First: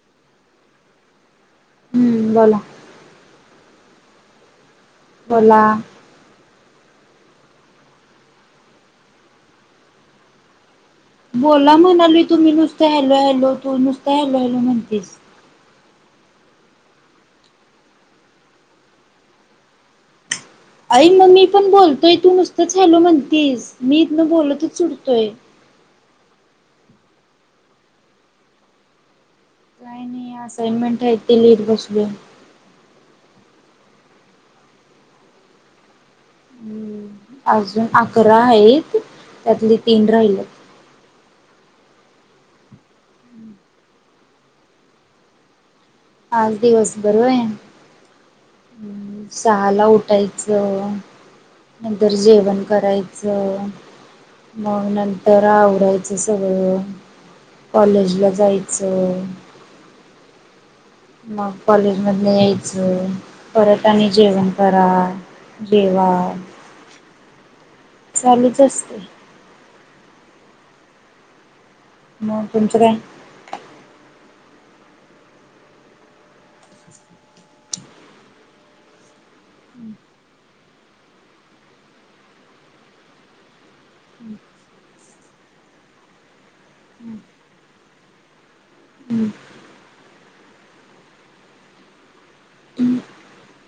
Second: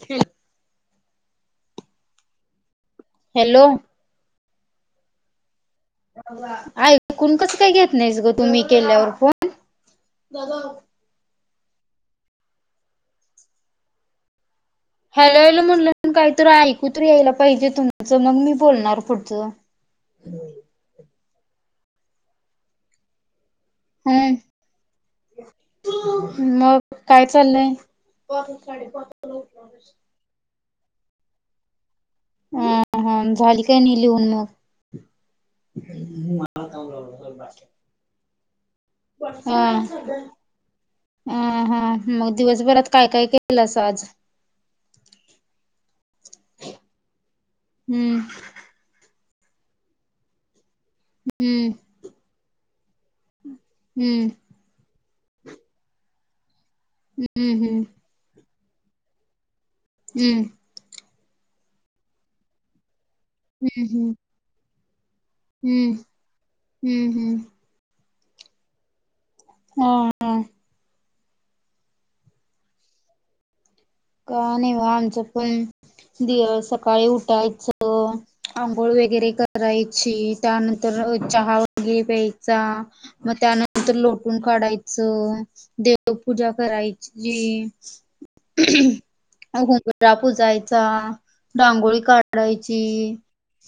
खेळ. हम्म, बोला. हॅलो. बोला ऐकूण कसं काय घेत नाहीस गं, तुम्ही केल्यावर फोन बोला म्हणालोय तुम्ही नुसत हॅलो हॅलो, तू नुसतं हॅलो हॅलो म्हणतीस. हॅलो हॅलो म्हणलं तर काहीतरी ऐकूतर यायला पाहिजे तुमचं, मग मी बोलणार पुढचं. आई मग मी पण बोलतोय. तू नुसतंच हॅलो म्हणतीस. मी इथनं बोलतच सुटतोय. तु. मग काय चाललंय? काय नाही, असाइनमेंट आहे ती लिहीत बसलोय. अ हा, झाली काय नाही लिहून मग? अजून अकरा आहेत, त्यातले तीन राहिलेत. अ हा, मग दिवसभरात काय काय केलसं आज [unintelligible] आज दिवसभर होय?. हम्म. सहाला उठायचं, हम्म नंतर जेवण करायचं. हम्म. मग नंतर आवरायचं सगळं, हम्म कॉलेजला जाय च. हम्म. मग कॉलेज मधन यायचं, हम्म परत आणि हम्म जेवण करा. हम्म जेवा हम्म हम्म. चालूच असते. हम. मग तुमच काय काय नाही निवांत झोपुन दि सकाळी उठायच आंघोळ वगैरे करायची त्यानंतर चहा वगैरे प्यायचा मग त्यानंतर लोटुन काढायच देवपुजा करायची हम्म. उंबरा पुजायचा रांगोळी काढायची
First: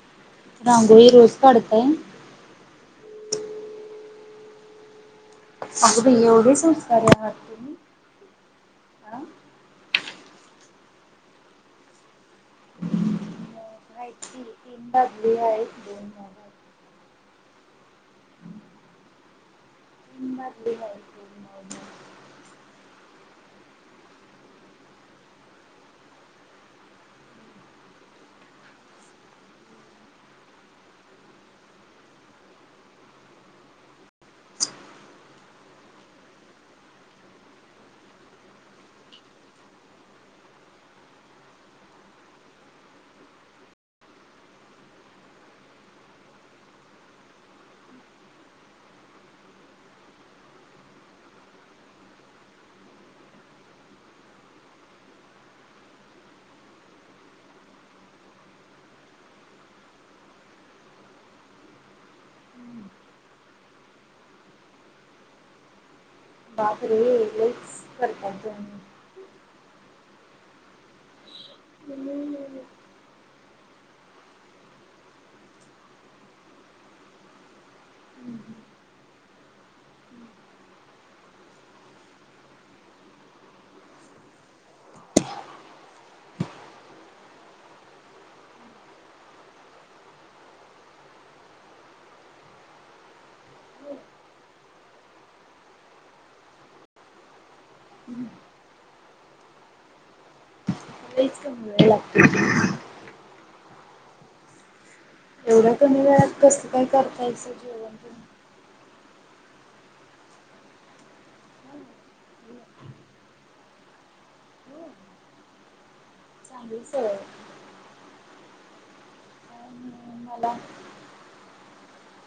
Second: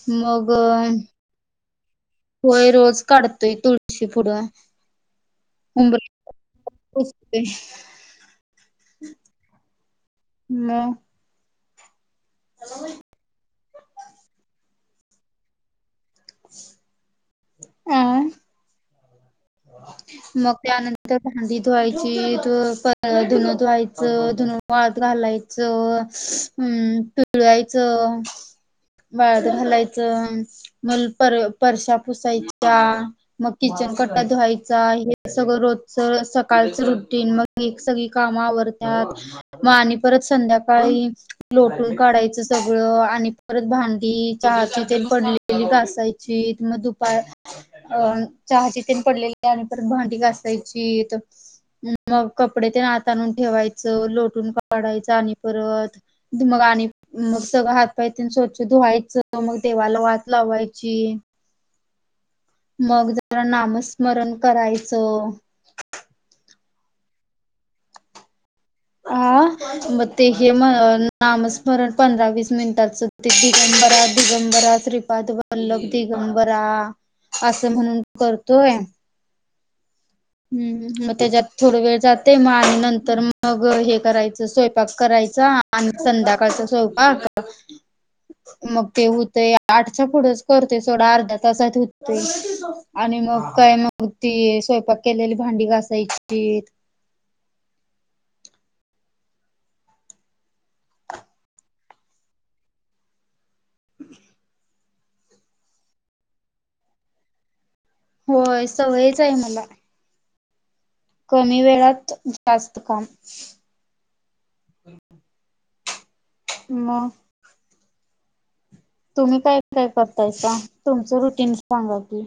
मग रांगोळी रोज काढते होय रोज काढतोय तुळशी पुढ अगं बाई उंबरा एवढे संस्कारी आहात पुजते तुम्ही हा. मग माहिती तीन बादली आहे दोन [inaudible] आं तीन मग बादली आहेत त्यानंतर दोन भांडी मग आहेत धुवायची धुन धुवायच धुन वाळत घालायच ह् पिळायचं वाळत घालायच मग पर परशा पुसायच्या मग किचन कट्ट्या धुवायचा हे सगळ रोजच सकाळच रुटीन मग एक सगळी काम आवरणार मग आणि परत संध्याकाळी लोटून काढायच सगळ आणि परत भांडी चहाचे चे पडले घासायची मग दुपार अं चहाची ते पडलेली त्यानंतर भांडी घासायची मग कपडे ते इत आणुन ठेवायच लोटून काढायच आणि परत मग आणि मग सगळ हात पाय स्वच्छ धुवायच मग देवाला वात लावायची मग जरा नामस्मरण करायच बापरे लईच करतात ग हा मग ते हे म नामस्मरण पंधरा वीस मिनिटाच दिगंबरा दिगंबरा श्रीपाद वल्लभ दिगंबरा अस म्हणून करतोय हम् मग त्याच्यात थोड वेळ जाते मग आणि नंतर मग हे करायच स्वयंपाक करायचा आणि संध्याकाळचा स्वयंपाक मग ते होते आठच्या पुढेच करते सोडा अर्ध्या तासात होत ते आणि मग काय म मग ती स्वयंपाक केलेली भांडी घासायची हम्म लईच करा लागते हम [inaudible] एवढ्या कमी वेळात कस काय करतात येत सगळ होय सवयच आहे मला कमी वेळात जास्त काम चांगली सवय मग आहे तुम्ही काय काय आणि करताय मला काम तुमच रुटीन सांगा की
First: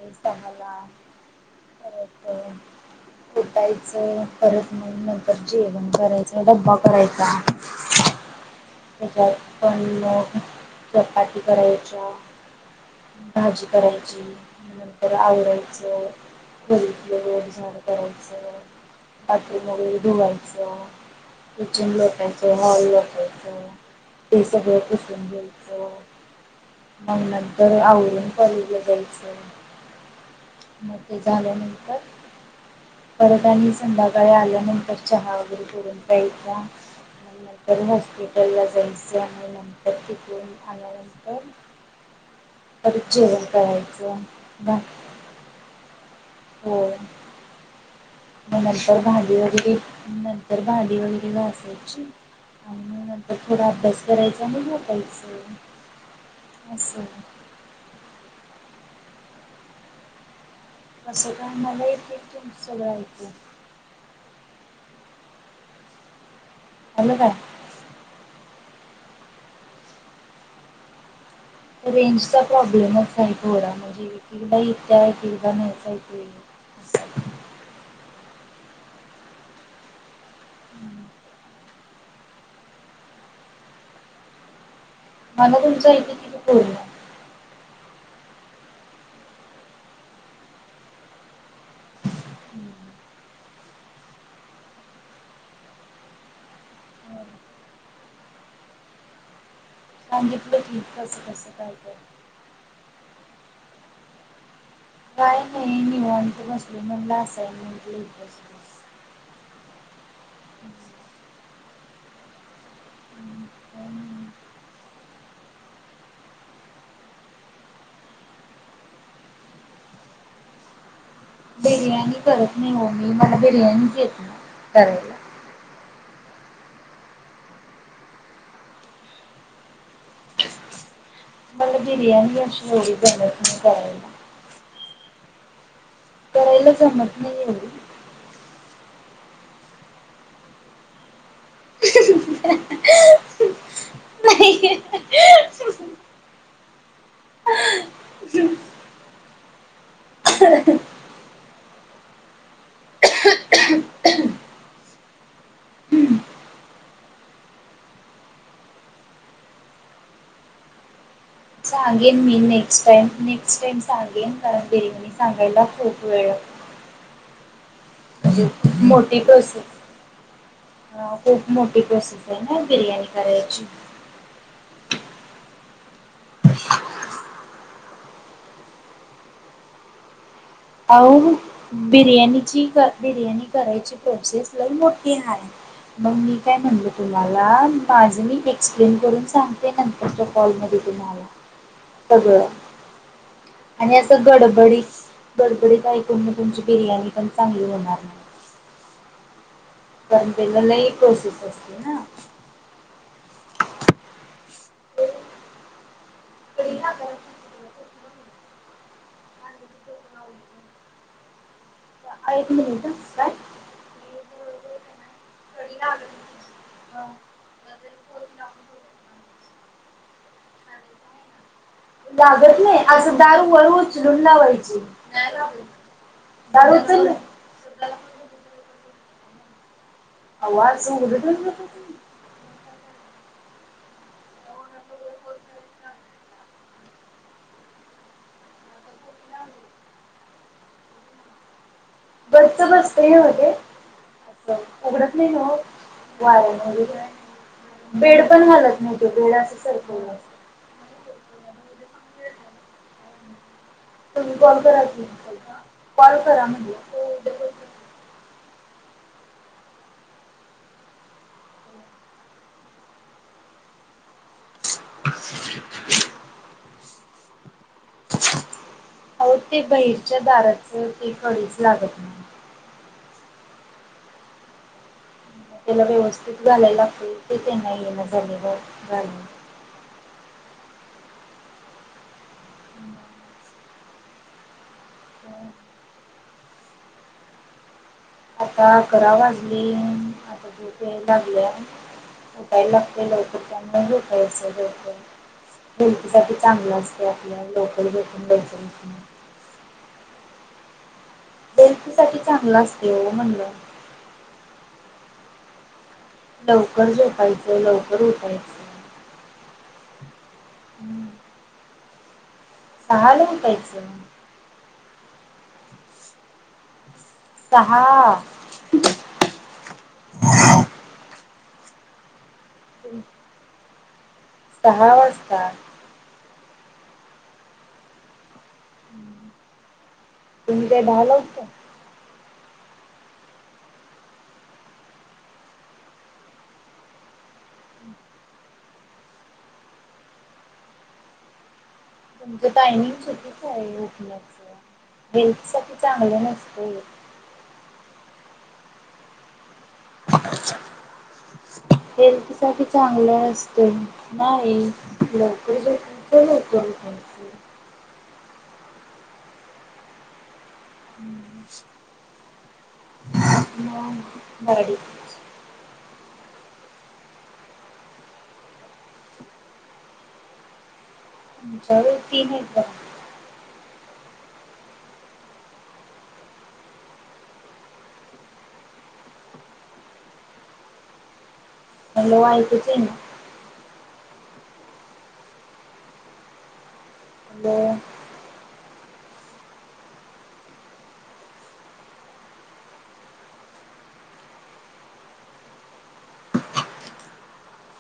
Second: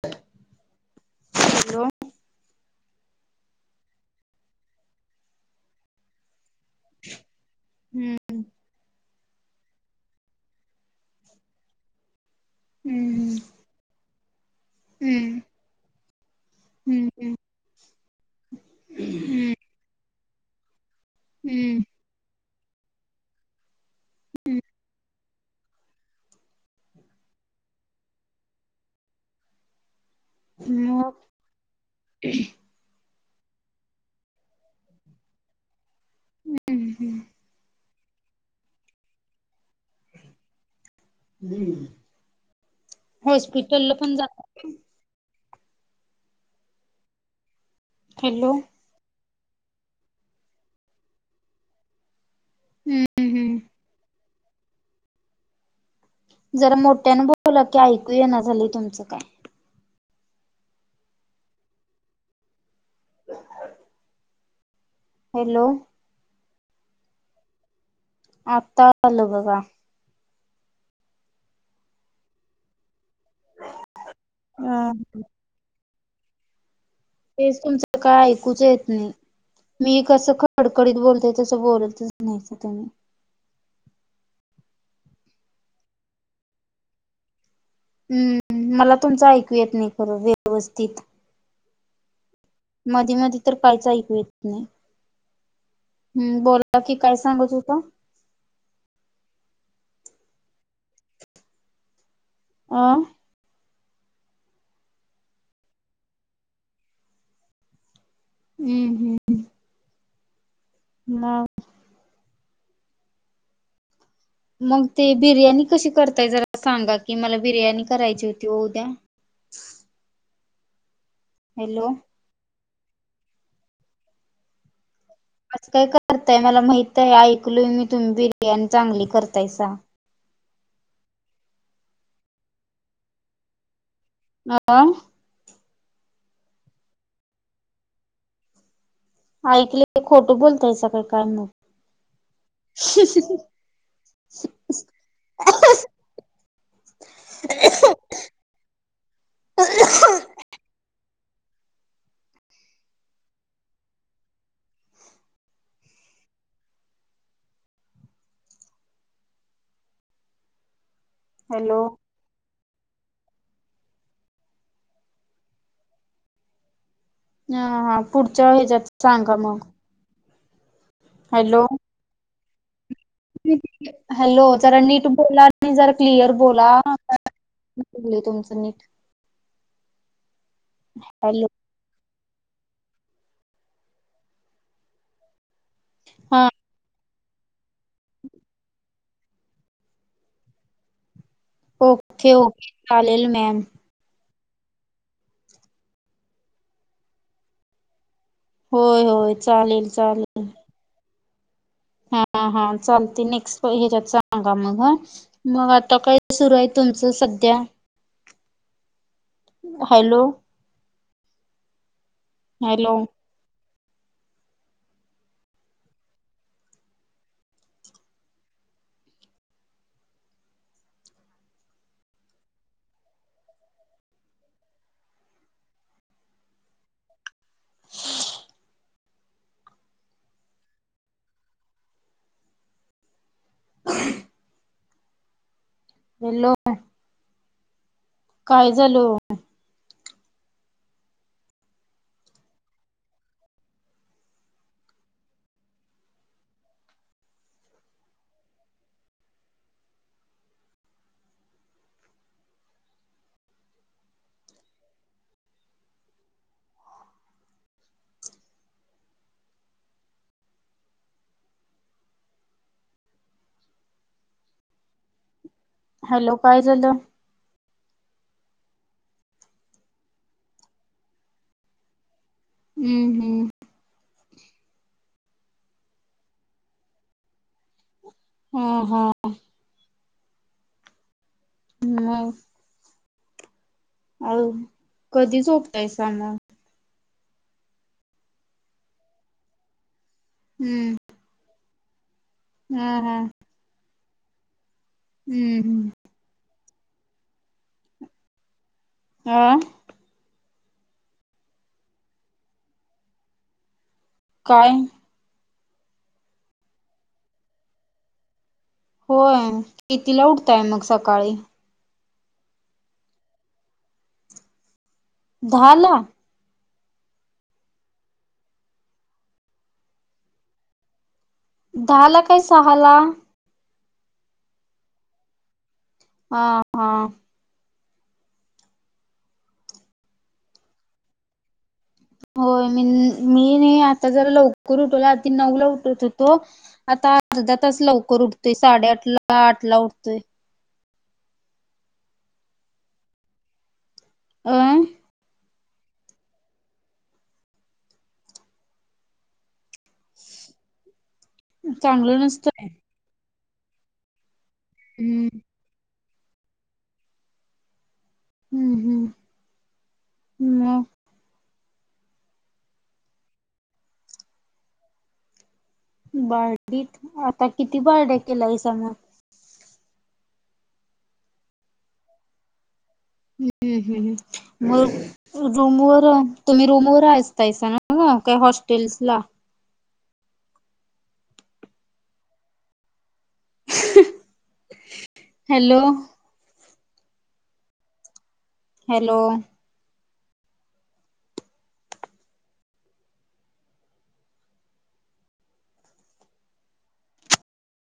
सगल [inaudible] हॅलो उठायच परत नाहीतर नंतर जेवण करायच डब्बा करायचा हम्म त्याच्यात पण चपाती करायच्या हम्म भाजी करायची नंतर आवरायचं हम्म गल्लीतलं हम्म रोज झाान करायचं हम्म आतली मोरी धोयचा हम्म किचन लोटायचं हॉल लोटायचं ते सगळ पुसून घ्यायचं आणि नंतर आवरून कॉलेजला जायचं म हम्म मग ते झाल्यानंतर परत आणि संध्याकाळी आल्यानंतर चहा वगैरे करून प्याचा आणि नंतर हॉस्पिटल ला जायचं आणि नंतर तिकडून आल्या नं तर परत जेवण हॉस्पिटलला पण करायचं जात हो हॅलो तर भाडी वगैरे नंतर भाडी वगैरे घसायची हम्म आणि नंतर हम्म थोडा अभ्यास करायचा आणि झोपायचं जरा असं मोठ्यान बोला की ऐकू ये ना झाली तुमचं काय कसं काय मला येतय तुम सगळं ऐकु हॅलो हॅल्लो काय आता आल बघा रेंजचा प्रॉब्लेमच आहे थोडा म्हणजे एकदा येत अ एकदा नाही तेच तुमचं काय ऐकूच येत नाही मी कसं खडकडीत बोलते तसं बोलत नाहीच तुम्ही मला तुमचं आयकू येत की पूर्ण हम्म मला तुमचं ऐकू येत नाही खरं व्यवस्थित हं. मधी मधी तर काहीच ऐकू येत नाही हम् बोला की काय सांगत होता सांगितलं की कसं कसं काय काय आं. काय नाही निवांत बसलेलो म्हणलं असाइनमेंट लिहित बसावं. हम् हम्म. [inaudible] नाही हम्म काय नाही. मग ते बिर्याणी कशी करताय जरा सांगा की मला बिर्याणी करायची होती ओ उद्या. हॅलो बिर्याणी करत नाही ओ मी मला बिर्याणीच येत नाही करायला. असं काय करताय मला माहित आहे ऐकलोय मी तुम्ही बिर्याणी चांगली करतायसा. मला बिर्याणी अशी एवढी जमत नाही करायला. [unintelligible] करायला जमत नाही एवढी. ऐकलंय खोटं बोलतायसा का काय मग. नाही. [unintelligible] [unintelligible] [unintelligible] चाल. हॅलो सांगेन मी नेक्स्ट टाईम नेक्स्ट टाईम सांगेन, कारण बिर्याणी सांगायला खूप वेळ लागतो. हा हा पुढच्या हेच्यात सांगा मग. हा खूप हॅलो मोठी प्रोसेस आहे ना बिर्याणी करायची. हॅलो जरा नीट बोला आणि जरा क्लिअर बोला. [unintelligible] तुमच नीट. अहो हॅलो बिर्याणीची बिर्याणी करायची प्रोसेस लई मोठी हाय. मग मी हा काय म्हणल तुम्हाला माझ मी एक्सप्लेन करून सांगते नंतरच्या कॉल मध्ये तुम्हाला. ओके सगळं ओके चालेल मॅम. आणि असं गडबडीत गडबडीत ऐकून मग तुमची बिर्याणी पण चांगली होणार नाही. होय होय चालेल. कारण चालेल त्याला लई प्रोसेस असते न. हा हा चालतंय नेक्स्ट हेच्यात सांगा मग ह, मग आता काय सुरू आहे तुमचं सध्या? हॅलो हा एक मिनिट अ हॅलो काय? [unintelligible] हा लागत नाही असं दार वर उचलून लावायचं. दार उचललं? आवा असं उघडं ठेवून जाता तुम्ही? हॅलो काय झालं ओ? गच्च बसतंय नव्हं ते? उघडत नाही ओ वाऱ्यान वगैरे? बेड पण हालत नव्हतं, बेड असं सरकवलं अस तुम्ही कॉल करा की कॉल करा म्हणलं. [inaudible] हॅलो काय झालं? [inaudible] अहो ते बहिरच्या दाराचं ते कडीच लागत नव्ह हम्म हम्म त्याला व्यवस्थित घालायला लागतंय ते त्यांना येण जमेना ह हा घालणं. हम्म मंग आओ कधी झोपताय सा मंग? आता अकरा वाजले आता झोप हम्म यायला लागल्या. उठायला हा लागतंय हा लवकर च्या न झोपायचं लवकर. हम्म हम्म साठी चांगलं असते आपल्या लवकर झोपून लवकर उठन. आ [unintelligible] चांगलं असते ओ म्हणलं. काय? लवकर झोपायचं लवकर उठायचं. होय, कितीला उठताय मग हम्म सकाळी मग सकाळी? सहाला उठायचं. झाला. सहा... दहा लाख काय सहाला? दहा वाजता. हा हा तुम्ही काय दहाला [unintelligible] होय मी मी नाही आता जरा लवकर उठवला आधी नऊला उठत होतो आता अर्धा तास लवकर उठतोय साडेआठ ला आठ ला उठतोय. तुमच टायमिंग चुकीच आहे उठण्याच अ हेल्थ सा चांगलं नसतं. चांगलं हेल्थ साठी नसतंय चांगलं नसतंय थांब हा एक मि- हम्म लवकर झोपतोय लवकर उठतोय. हम्म हम्म हम्म हम्म [inaudible] बारडीत आता किती बारड्या केलाय हा. जरू तीन हायता. हम्म हम्म हम्म मग रूमवरर तुम्ही रूमवरर असतायसा ना काही हॉस्टेलस ला. हॅलो ऐकू येत नाही. हॅलो! हो हॅलो!